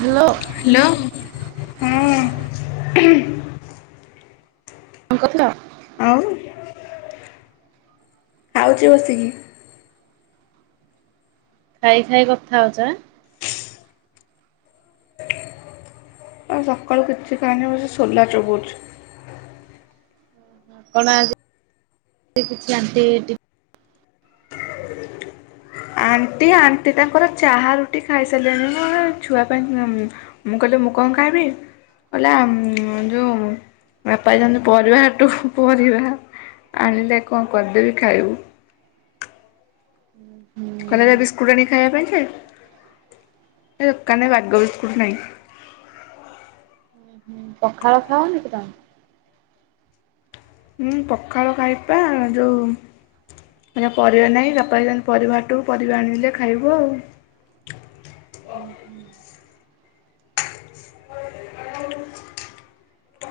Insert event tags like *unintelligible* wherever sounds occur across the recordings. Hello. Hello ହଁ। କଣ କରୁଥିଲ? ଆଉ ଖାଉଛି ବସିକି। ଖାଇ ଖାଇ କଥା ହଉଛ ଆଁ? ଆଉ ସକାଳୁ କିଛି ଖାଇନି ବସିକି ସୋଲା ଚୋବୋଉଛି। କଣ ଆ କିଛି ଆଣ୍ଟି ଟିଫି ଆଣ୍ଟି ଆଣ୍ଟି ତାଙ୍କର ଚାହା ରୁଟି ଖାଇସାରିଲାଣି ମୋ ଛୁଆ ପାଇଁ ମୁଁ କହିଲି ମୁଁ କଣ ଖାଇବି? କହିଲା ଯୋଉ ବାପା ଯାଇଛନ୍ତି ପରିବାର ହାଟକୁ ପରିବା ଆଣିଲେ କଣ କରିଦେବି ଖାଇବୁ। ହୁଁ ହୁଁ। କହିଲା ଯା ବିସ୍କୁଟ୍ ଆଣିକି ଖାଇବା ପାଇଁ ଯେ ତା ଦୋକାନରେ ବାଗ ବିସ୍କୁଟ୍ ନାହିଁ। ପଖାଳ ଖାଅନି କି ତମେ? ହୁଁ ପଖାଳ ଖାଇବି ପା ଯୋଉ ପରିବା ନାହିଁ ବାପା ଯାଇଛନ୍ତି ପରିବାହାଟକୁ ପରିବା ଆଣିଲେ ଖାଇବୁ ଆଉ। ହୁଁ।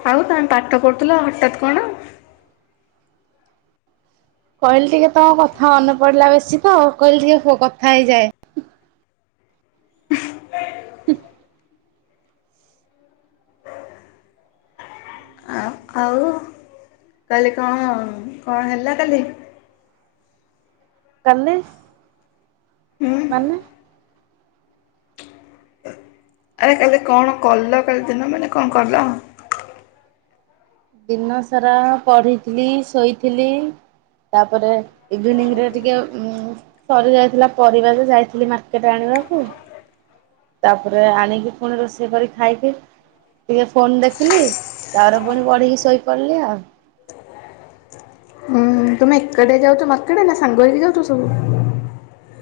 ଆଉ ତମେ ପାଠ ପଢ଼ୁଥିଲ ହଠାତ୍ କଣ? କହିଲି ଟିକେ ତମ କଥା ମନେ ପଡିଲା ବେଶୀ ତ କହିଲି ଟିକେ କଥା ହେଇଯାଏ। ହୁଁ। ଆଉ ଆଉ କାଲି କଣ କଣ ହେଲା କାଲି? କାଲି? ହୁଁ। ମାନେ? ଆରେ କାଲି କଣ କଲ କାଲି ଦିନ ମାନେ କଣ କଲ? ଦିନ ସାରା ପଢିଥିଲି, ଶୋଇଥିଲି। ତାପରେ ଇଭିନିଂରେ ଟିକେ ଉଁ ସରି ଯାଇଥିଲା ପରିବାଯେ ଯାଇଥିଲି ମାର୍କେଟ ଆଣିବାକୁ। ତାପରେ ଆଣିକି ପୁଣି ରୋଷେଇ କରି ଖାଇକି ଟିକେ ଫୋନ ଦେଖିଲି ତାପରେ ପୁଣି ପଢିକି ଶୋଇପଡିଲି ଆଉ। ହୁଁ ତୁମେ ଏକାଟିଆ ଯାଉଛ ମାର୍କେଟ ନା ସାଙ୍ଗହେଇକି ଯାଉଚ ସବୁ?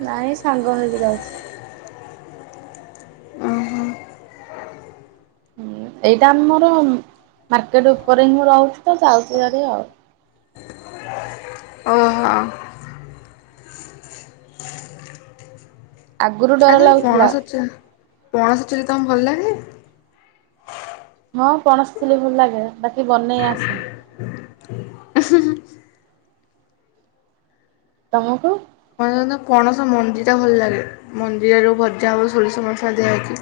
ନାଇଁ ସାଙ୍ଗ ହେଇକି ଯାଉଛୁ। ହୁଁ ଏଇଟା ଆମର ମାର୍କେଟ ଉପରେ ହିଁ ମୁଁ ରହୁଛି ତ ଯାଉଛୁ ଯୁଆଡେ ଆଉ। ଓହୋ ଆଗରୁ ଆଚ୍ଛା ଡର ତମ ଲାଗୁଥିଲା ପଣସ ଚିଲ ପଣସ ଚିଲ୍ଲି ତମକୁ ଭଲ ଲାଗେ? ହଁ ପଣସଚିଲ୍ଲି ଭଲ ଲାଗେ ବାକି ବନେଇ ଆସେନି। *inaudible* ତମକୁ? ପଣସ ନା ପଣସ ମଞ୍ଜି ଟା ଭଲ ଲାଗେ ମଞ୍ଜି ରେ ଜଉ ଭଜା ହବ ସୋରିଷ ମସଲା ଦିଆ ହେଇକି?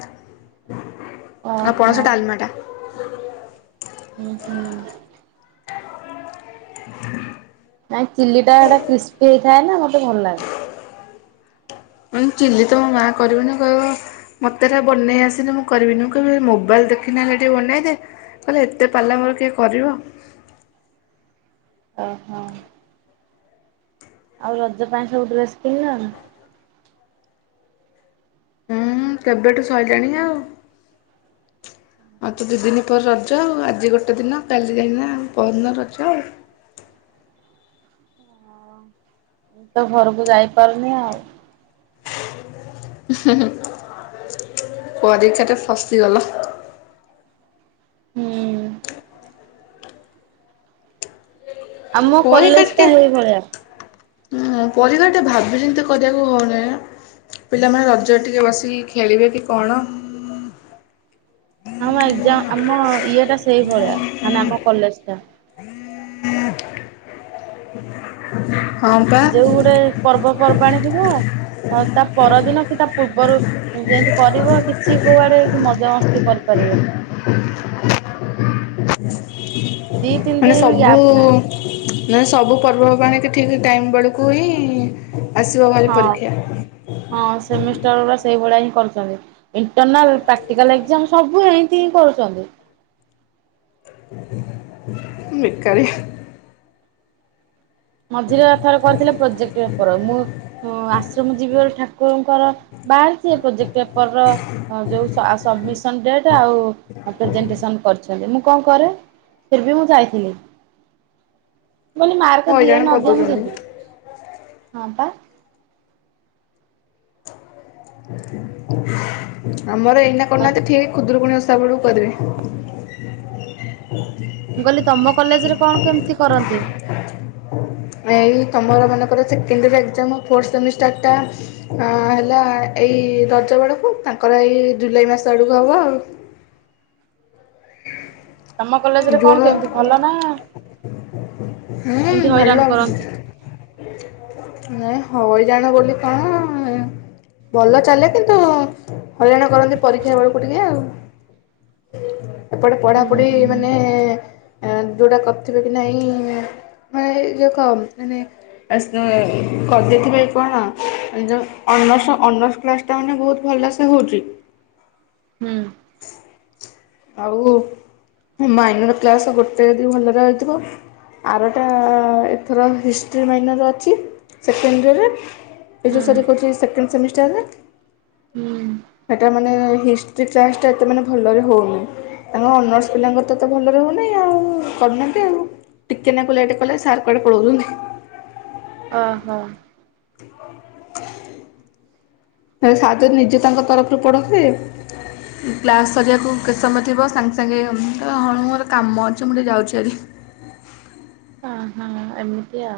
ଆଉ ଓହୋ ପଣସ ଡାଲମା ଟା। ହୁଁ ହୁଁ। ନାଇଁ ଚିଲି ଟା ହେଟା କ୍ରିସ୍ପି ହେଇଥାଏ ନା ମୋତେ ଭଲ ଲାଗେ। ଉଁ ଚିଲି ତ ମୋ ମା କରିବନି କହିବ ମୋତେ ଏରା ବନେଇ ଆସେନି ମୁଁ କରିବିନି ମୁଁ କହିବି ମୋବାଇଲ୍ ଦେଖି ନ ହେଲେ ଟିକେ ବନେଇଦେ। କହିଲା ଏତେ ପାଲା ମୋର କିଏ କରିବ? ଓହୋ। ଆଉ ରଜ ପାଇଁ ସବୁ ଡ୍ରେସ କିଣିଲଣି? ହୁଁ କେବେଠୁ ସଇଲାଣି ଆଉ। ଆଉ ତ ଦିଦିନି ପରେ ରଜ ଆଉ ଆଜି ଗୋଟେ ଦିନ କାଲି ଯାଇକିନା ପହରଦିନ ରଜ ଆଉ। ମୁଁ ତ ଘରକୁ ଯାଇପାରୁନି ଆଉ। *inaudible* ପରୀକ୍ଷା ରେ ଫସିଗଲ। ହୁଁ। ଆମ ପରୀକ୍ଷା କଲେଜ ଟେ ଟା ହେଇଭଳିଆ ଉଁ ପରୀକ୍ଷା ଟିକେ ଭାବି ଚିନ୍ତି କରିବାକୁ ହଉନାହିଁ ନା। ପିଲାମାନେ ରଜରେ ଟିକେ ବସିକି ଖେଳିବେ କି କଣ? ଆମ ଏକ୍ସାଯାମ୍ ଆମ ଇଏ ଟା ସେଇଭଳିଆ ମାନେ ଆମ କଲେଜ ଟା। ହଁ ପା। ଯୋଉ ଗୋଟେ ପର୍ବପର୍ବାଣିୀ ଥିବ ଆଉ ତା ପରଦିନ କି ତା ପୂର୍ବରୁ ଯେମତି କରିବ କିଛି କୁଆଡେ ମଜାମସ୍ତି କରିପାରିବେନି। ଦି ତିନି ମାନେ ଦିନ ବି ସବୁ ଗ୍ୟାପ୍ ନାହିଁ। ମାନେ ସବୁ ପର୍ବବାଣିକି ଠିକ୍ ଟାଇମ୍ ବେଳକୁ ହିଁ ଆସିବ ଭାରି ହଁ ପରୀକ୍ଷା। ହଁ ସେମିଷ୍ଟର ଉଡା ସେଇଭଳିଆ ହିଁ କରୁଛନ୍ତି। ଇଣ୍ଟରନାଲ ପ୍ରାକ୍ଟିକାଲ ଏକଯାମ୍ ସବୁ ଏମତି ହିଁ କରୁଛନ୍ତି। *inaudible* ବେକାରିଆ ମଝିରେ ଥରେ କରିଥିଲେ ପ୍ରୋଜେକ୍ଟ ପେପର ମୁଁ ମୁଁ ଆଶ୍ରମ ଯିବି ବୋଲି ଠାକୁରଙ୍କର ବାହାରିଛି ଏ ପ୍ରୋଜେକ୍ଟ ପେପର ର ଅ ଯୋଉ ସ ଆ ସବମିସନ ଡେଟ ଆଉ ପ୍ରେଜେଣ୍ଟେସନ କରିଛନ୍ତି ମୁଁ କଣ କରେ? ଫିର୍ ବି ମୁଁ ଯାଇଥିଲି ମୁଁ କଲି ମାର୍କ ହଇରାଣ ଦିଅ ନଦିଅ ମୁଁ କରିଦଉଛନ୍ତି ଯିବି। ହଁ ପା। ଆମର ଏଇନା ଆଉ କରୁନାହାନ୍ତି ଠିକ୍ ଖୁଦରୁକୁୁଣି ଓଷା ବେଳକୁ କରିବେ। ମୁଁ କଲି ତମ କଲେଜ ରେ କଣ କେମିତି କରନ୍ତି? ଏଇ ତମର ମାନଙ୍କର ସେକେଣ୍ଡୟର ଏଗ୍ଜାମ୍ ଫୋର୍ଥ ସେମିଷ୍ଟାର ଟା ଅ ହେଲା ଏଇ ରଜ ବେଳକୁ ତାଙ୍କର ଏଇ ଜୁଲାଇ ମାସ ଆଡକୁ ହବ ଆଉ। ତମ କଲେଜରେ କଣ ଜୁନ୍ କେମିତି ଭଲ ନା ହୁଁ ଏମତି ଭଲ ହଇରାଣ କରନ୍ତି? ନାଇଁ ହଇରାଣ ବୋଲି କଣ ଭଲ ଚାଲେ କିନ୍ତୁ ହଇରାଣ କରନ୍ତି ପରୀକ୍ଷା ବେଳକୁ ଟିକେ ଆଉ। ଏପଟେ ହୁଁ ପଢାପଢି ହୁଁ ମାନେ ଯଉଟା କରିଥିବେ କି ନାହିଁ ମେ ଏଉ ଯଉ ମାନେ କରିଦେଇଥିବେ କଣ ଯୋଉ ଅନସ୍ ଅନସ୍ କ୍ଲାସ୍ ଟା ମାନେ ବହୁତ ଭଲସେ ହୋଉଛି। ହୁଁ। ଆଉ ମାଇନର କ୍ଲାସ ଗୋଟେ ଯଦି ଭଲରେ ହୋଇଥିବ। ଆରଟା ଏଥର ହିଷ୍ଟ୍ରି ମାଇନର ଅଛି ସେକେଣ୍ଡ ଇୟରରେ। ଏ ହୁଁ ଯୋଉ ସାର୍ କହୁଛି ସେକେଣ୍ଡ ସେମିଷ୍ଟରରେ। ହୁଁ। ହେଟା ମାନେ ହିଷ୍ଟ୍ରି କ୍ଲାସ୍ ଟା ଏତେ ମାନେ ଭଲରେ ହଉନି। ତାଙ୍କ ଅନର୍ସ ପିଲାଙ୍କର ତ ତ ଭଲରେ ହଉନହିଁ ଆଉ କରୁନାହାନ୍ତି ଆଉ। ଟିକିଏ ନା କୁ ଲେଟ୍ କଲେ ସାର୍ କୁଆଡେ ପଳଉଛନ୍ତିି। ଅ ହ। *inaudible* ସାର୍ ଯଦି ନିଜେ ତାଙ୍କ ତରଫରୁ ପଢ଼ୋଉଥିବେ। କ୍ଲାସ୍ ସରିବାକୁ କେତେ ସମୟ ଥିବ ସାଙ୍ଗେ ସାଙ୍ଗେ ହଁ ମୋର କାମ ଅଛି ମୁଁ ଟିକେ ଯାଉଛି ଭାରି। ହଁ ହଁ ଏମିତି ଆଉ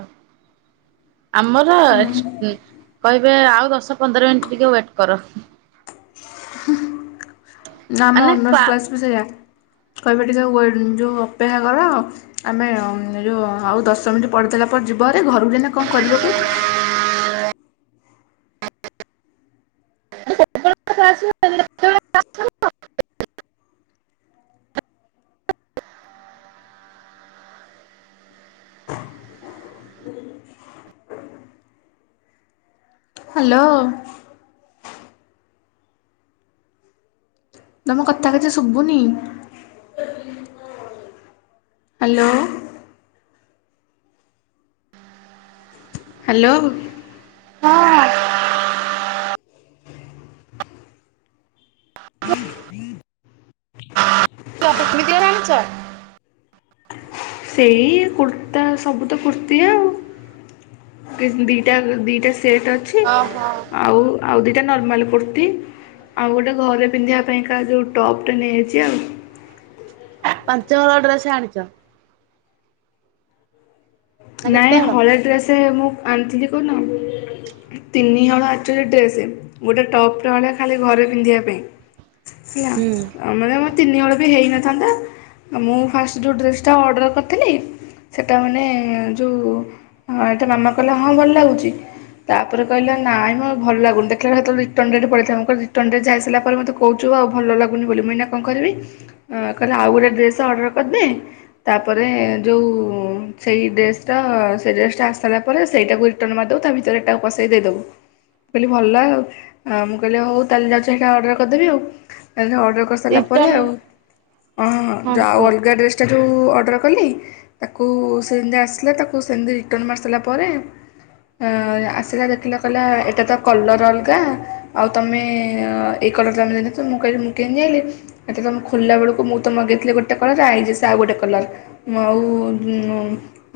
ଆମର କହିବେ ଆଉ ଦଶ ପନ୍ଦର ମିନିଟ୍ ଟିକିଏ ୱେଟ୍ କର। ନା ଆମ ମାନେ ଅନର୍ସ କ୍ଲା କ୍ଲାସ୍ ବି ସେଇଆ କହିବା ଟିକେ ୱ ଯୋଉ ଅପେକ୍ଷା କର। ଆମେ ଏଯଉ ଆଉ ଦଶମିନିଟ୍ ପଢ଼ିଦେଲା ପରେ ଯିବରେ ଭାରି ଘରକୁ ଏଇନା କଁ କରିବ କି? *unintelligible* ହ୍ୟାଲୋ। ତମ କଥା କିଛି ଶୁଭୁନି। ହ୍ୟାଲୋ। ହ୍ୟାଲୋ। ହଁ। *inaudible* *unintelligible* ସେଇ କୁର୍ତ୍ତା ସବୁ ତ କୁର୍ତ୍ତି ଆଉ। ଦିଟା ଦିଟା ସେଟ୍ ଅଛି ଓହୋ ଆଉ ଆଉ ଦିଇଟା ନର୍ମାଲ୍ କୁର୍ତ୍ତି ଆଉ ଗୋଟେ ଘରେ ପିନ୍ଧିବା ପାଇଁକା ଯୋଉ ଟପ୍ ନେଇଆଇଛି ଆଉ। ପାଞ୍ଚ ହଳ ଡ୍ରେସ୍ ଆଣିଚ। ନା କେତେ ନାଇଁ ହଳ? ହଳେ ଡ୍ରେସ୍ ମୁଁ ଆଣିଥିଲି କୋଉଦିନ? ତିନିହଳ ଆକ୍ଚୁଆଲି ଡ୍ରେସ୍ ଗୋଟେ ଟପ୍ ହେଲା ଖାଲି ଘରେ ପିନ୍ଧିବା ପାଇଁ। ସିଆ। ହୁଁ ଆ ମାନେ ମୋ ତିନିହଳ ବି ହେଇନଥାନ୍ତା ମୁଁ ଫାଷ୍ଟ ଯୋଉ ଡ୍ରେସ୍ଟା ଅର୍ଡ଼ର କରିଥିଲି, ସେଟା ମାନେ ଯଉ ଏଟା ମାମା କହିଲା ହଁ ଭଲ ଲାଗୁଚି। ତାପରେ କହିଲା ନାଇଁ ମୋ ଭଲ ଲାଗୁନି ଦେଖାଳେ ହେ ତଳେ ରିଟନ୍ ଡେଟ୍ ପଳେଇ ଥିଲା ମୁଁ କହିଲି ରିଟନ୍ ଡେଟ୍ ଯାଇସାଇଲା ପରେ ମତେ କହୁଛୁ ଆଉ ଭଲ ଲାଗୁନି ବୋଲି ମୁଁନା କଣ କରିବି କହିଲେ ଆଉ ଗୋଟେ ଡ୍ରେସ୍ ଅର୍ଡ଼ର କରିଦେ। ତାପରେ ଯୋଉ ସେଇ ଡେ ଡ୍ରେସ ଟା ଆସି ସାଇଲା ପରେ ସେଇଟାକୁ ରିଟର୍ନ ମାରଦବୁ ତା ଭିତରେ ଏଟାକୁ ପସେଇ ଦେଇଦବୁ। ମୁଁ କହିଲି ଭଲ ଆଉ, ମୁଁ କହିଲି ହଉ ତାହେଲେ ଯାଉଚି ହେଇଟା ଅର୍ଡ଼ର କରିଦେବି ଆଉ, ତାଲେ ଅର୍ କରି ସାରିଲା ପରେ ରିଟର୍ନ ଆଉ, ହଁ ଯାହାହଉ ଅଲଗା ଡ୍ରେସ ଟା ଯେଉଁ ଅର୍ଡ଼ର କଲି, ତାକୁ ସେଦିନ ଆସ ଆଣିଥିଲା ତାକୁ ସେମିତି ରିଟର୍ଣ୍ଣ ମାରି ସାରିଲା ପରେ ଅ ଆସିଲା ଦେଖିଲା କହିଲା, ଏଇଟା ତ କଲର ଅଲଗା, ଆଉ ତମେ ଏଇ କଲର୍ ଟା ନେଲନି ତ, ମୁଁ କହିଲି, ମୁଁ କେମିତି ଜାଇଁଲି। ଆ ତମେ ଖୋଲା ବେଳକୁ ମୁଁ ତ ମଗେଇଥିଲ ଗୋଟେ କଲର, ଆଇଁଲେ ସେ ଆଉ ଗୋଟେ କଲର। ଆଉ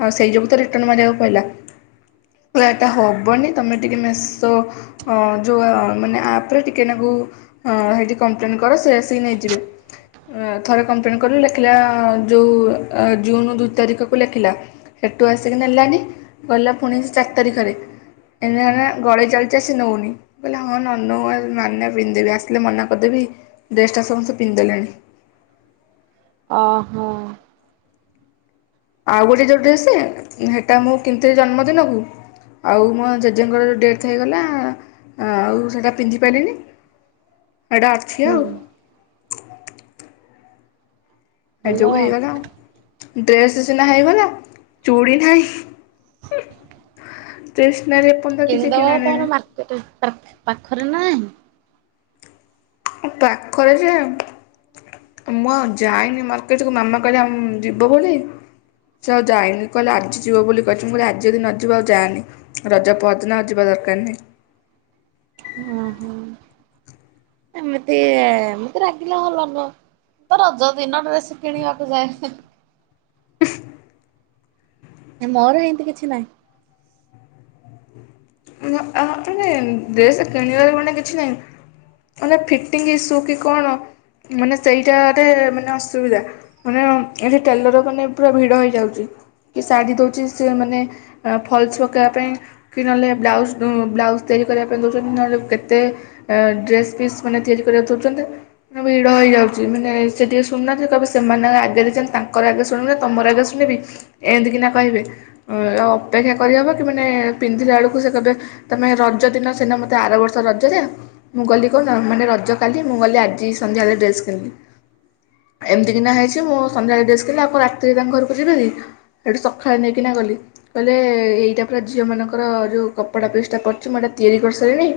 ଆଉ, ସେଇ ଯୋଗୁ ତ ରିଟର୍ଣ ମାରିବାକୁ ପଇଲା। ପୁରା ଏଟା ହବନି ତମେ ଟିକେ ମେଶୋ ଅ ଯୋଉ ମାନେ ଆପରେ, ଟିକେ ନାଗୁ ହଁ, ହେଇଠି କମ୍ପ୍ଲେନ କର, ସେ ଆସିକି ନେଇଯିବେ। ଥରେ କମ୍ପ୍ଲେନ୍ କଲୁ, ଲେଖିଲା ଯେଉଁ ଜୁନ୍ ଦୁଇ ତାରିଖକୁ ଲେଖିଲା। ହେଟୁ ଆସିକି ନେଲାନି, କହିଲା ପୁଣି ଚାରି ତାରିଖରେ। *unintelligible* ଗଳେଇ ଚାଲିଚେ, ସେ ନଉନି। ମୁଁ କହିଲି ହଁ ନ ନଉ, ମାନେ ପିନ୍ଧେଦେବି, ଆସିଲେ ମନା କରିଦେବି, ଡ୍ରେସଟା ସମସ୍ତେ ପିନ୍ଧିଦେଲେଣି। ଅ ହ। ଆଉ ଗୋଟେ ଯୋଉ ଡ୍ରେସ, ହେଟା ମୁଁ କିଣିଥିଲି ଜନ୍ମଦିନକୁ। ଆଉ ମୋ ଜେଜେଙ୍କର ଯେଉଁ ଡେଥ୍ ହେଇଗଲା, ଆଉ ସେଇଟା ପିନ୍ଧି ପାଇଲିନି। ହେଇଟା ଅଛିି ହୁଁ ଆଉ। ହେଇ ଭଲ ଯୋଗୁ ଆଉ ହେଇଗଲା ଆଉ। ଡ୍ରେସ୍ ସିନା ହେଇଗଲା, ଚୁଡ଼ି ନାହିଁ। ଷ୍ଟେସନାରୀ ଏପରର୍ଯ୍ୟନ୍ତ ତ କିଛି କିଣିଦବ କିଣା ନାହିଁ। *unintelligible* ପାଖରେ ନାହିଁ? ହଁ, ପାଖରେ ଯେ ଏ ମୁଁ ଆଉ ଯାଇନି ମାର୍କେଟକୁ, ମାମା କହିଲା ଆ ଯିବ ବୋଲି ସେ ଆଉ ଯାଇନି, କହିଲା ଆଜି ଯିବ ବୋଲି କହିଚି, ମୁଁ କହିଲି ଆଜି ଯଦି ନ ଯିବୁ ଆଉ ଯାଆନି। ରଜ ପଅରିଦିନ ଆଉ ଯିବା ଦରକାର ନାହିଁ। ଓ ହୋ। ଏମିତି, ଏମତି ରାଗିଲେ *unintelligible* ମୁଁ ତ ରଜ ଦିନ ଡ୍ରେସ କିଣିବାକୁ ଯାଏ, ହେଁ। ମୋର ହେମିତି କିଛି ନାହିଁ। *unintelligible* ଡ୍ରେସ୍ କିଣିବାର ମାନେ କିଛି ନାହିଁ। ମାନେ ଫିଟିଙ୍ଗ ଇସୁ କି କଣ, ମାନେ ସେଇଟା ରେ ମାନେ ଅସୁବିଧା। ମାନେ ଏଠି ଟେଲର ଦୋକାନ ରେ ପୁରା ଭିଡ ହେଇଯାଉଚି। କି ଶାଢ଼ୀ ଦଉଛି ସେ ମାନେ ଫଲସ୍ ପକେଇବା ପାଇଁ, କି ନହେଲେ ବ୍ଲାଉଜ୍, ବ୍ଲାଉଜ୍ ତିଆରି କରିବା ପାଇଁ ଦଉଚନ୍ତି, ନହେଲେ କେତେ ଡ୍ରେସ୍ ପିସ୍ ମାନେ ତିଆରି କରିବାକୁ ଦଉଚନ୍ତି। ଭିଡ଼ ହେଇଯାଉଚି, ମାନେ ସେ ଟିକେ ଶୁଣୁନାହାନ୍ତି, କହିବେ ସେମାନେ ଆଗେ ଦେଇଚନ୍ତି, ତାଙ୍କର ଆଗେ ଶୁଣିବି ନା ତମର ଆଗେ ଶୁଣିବି? ଏମିତିକିନା କହିବେ, ଉ ଅପେକ୍ଷା କରିହେବ କି, ମାନେ ପିନ୍ଧିଲା ବେଳକୁ ସେ କହିବେ, ତମେ ରଜ ଦିନ ସିନା ମତେ ଆର ବର୍ଷ ରଜରେ ମୁଁ କହିଲି କଣ, ମାନେ ରଜ କାଲି, ମୁଁ ଗଲି ଆଜି ସନ୍ଧ୍ୟା ବେଳେ ଡ୍ରେସ୍ କିଣିଲି। ଏମିତିକି ନା ହେଇଚି, ମୁଁ ସନ୍ଧ୍ୟାବେଳେ ଡ୍ରେସ୍ କିଣିଲି, ଆଉ କଣ ରାତିରେ ତାଙ୍କ ଘରକୁ ଯିବିକି? ହେଇଟୁ ସକାଳେ ନେଇକିନା ଗଲି, କହିଲେ ଏଇଟା ପୁରା ଝିଅମାନଙ୍କର ଯୋଉ- କପଡ଼ା ପିସ୍ ଟା ପଡ଼ିଚି, ମୁଁ ଏଇଟା ତିଆରି କରିସାରିଲଣି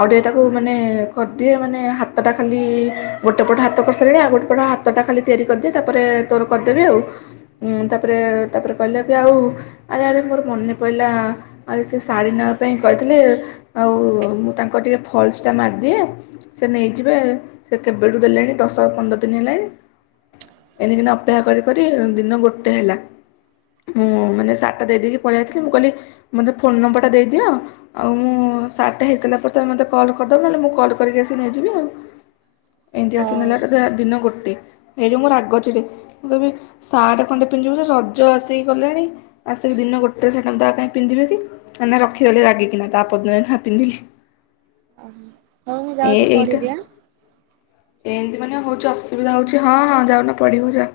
ଆଉ ଟିକେ ତାକୁ ମାନେ କରିଦିଅ, ମାନେ ହାତଟା ଖାଲି, ଗୋଟେ ପଟେ ହାତ କରିସାରିଲେଣି, ଆଉ ଗୋଟେ ପଟ ହାତ ତାଟା ଖାଲି ତିଆରି କରିଦିଏ ତାପରେ ତୋର କରିଦେବି ଆଉ। ଉଁ ତାପରେ ତାପରେ କହିଲା କି ଆଉ ଆରେ ଆରେ ମୋର ମନେ ପଇଲା ଆରେ ସେ ଶାଢ଼ୀ ନବା ପାଇଁ କହିଥିଲେ ଆଉ ମୁଁ ତାଙ୍କ ଟିକେ ଫଲ୍ସ ଟା ମାରିଦିଏ। ସେ ନେଇଯିବେ ସେ କେବେଠୁ ଦେଲେଣି ଦଶ ପନ୍ଦର ଦିନ ହେଲାଣି। ଏନକିନା ଅପେକ୍ଷା କରି କରି ଦିନ ଗୋଟେ ହେଲା। ମୁଁ ମାନେ ସାର୍ଟା ଦେଇକି ପଳେଇ ଆଇଥିଲି ମୁଁ କହିଲି ମୋତେ ଫୋନ୍ ନମ୍ବରଟା ଦେଇଦିଅ ଆଉ ମୁଁ ସାଟା ହେଇସାରିଲା ପରେ ତମେ ମୋତେ କଲ୍ କରିଦେବ ନହେଲେ ମୁଁ କଲ୍ କରିକି ଆସି ନେଇଯିବି ଆଉ। ଏନ୍ତି ଆସି ହଉ। ନେଲାଠୁ ଦ ଦିନ ଗୋଟେ। ଏଇଠୁ ମୋ ରାଗ ଚିଡେ ମୁଁ କହିବି ସାର୍ଟ ଖଣ୍ଡେ ପିନ୍ଧିବୁ ଯେ ସଜ ଆସିକି କଲାଣି। ଆସିକି ଦିନ ଗୋଟେ ସୋତା ଆଉ କାହିଁ ପିନ୍ଧିବେ କି ନା ରଖିଦେଲି ରାଗିକିନା ତାପରଦିନ ଯାଇ ନାଁ ପିନ୍ଧିଲି। ଓହୋ ହଉ ମୁଁ ଏ ଯାଉଛି ଏଇଟା ପଢିବି ଆ? ଏମିତି ମାନେ ହେଉଛି ଅସୁବିଧା ହେଉଛି ହଁ ହଁ ଯାଉନା ପଢିବ ଯା।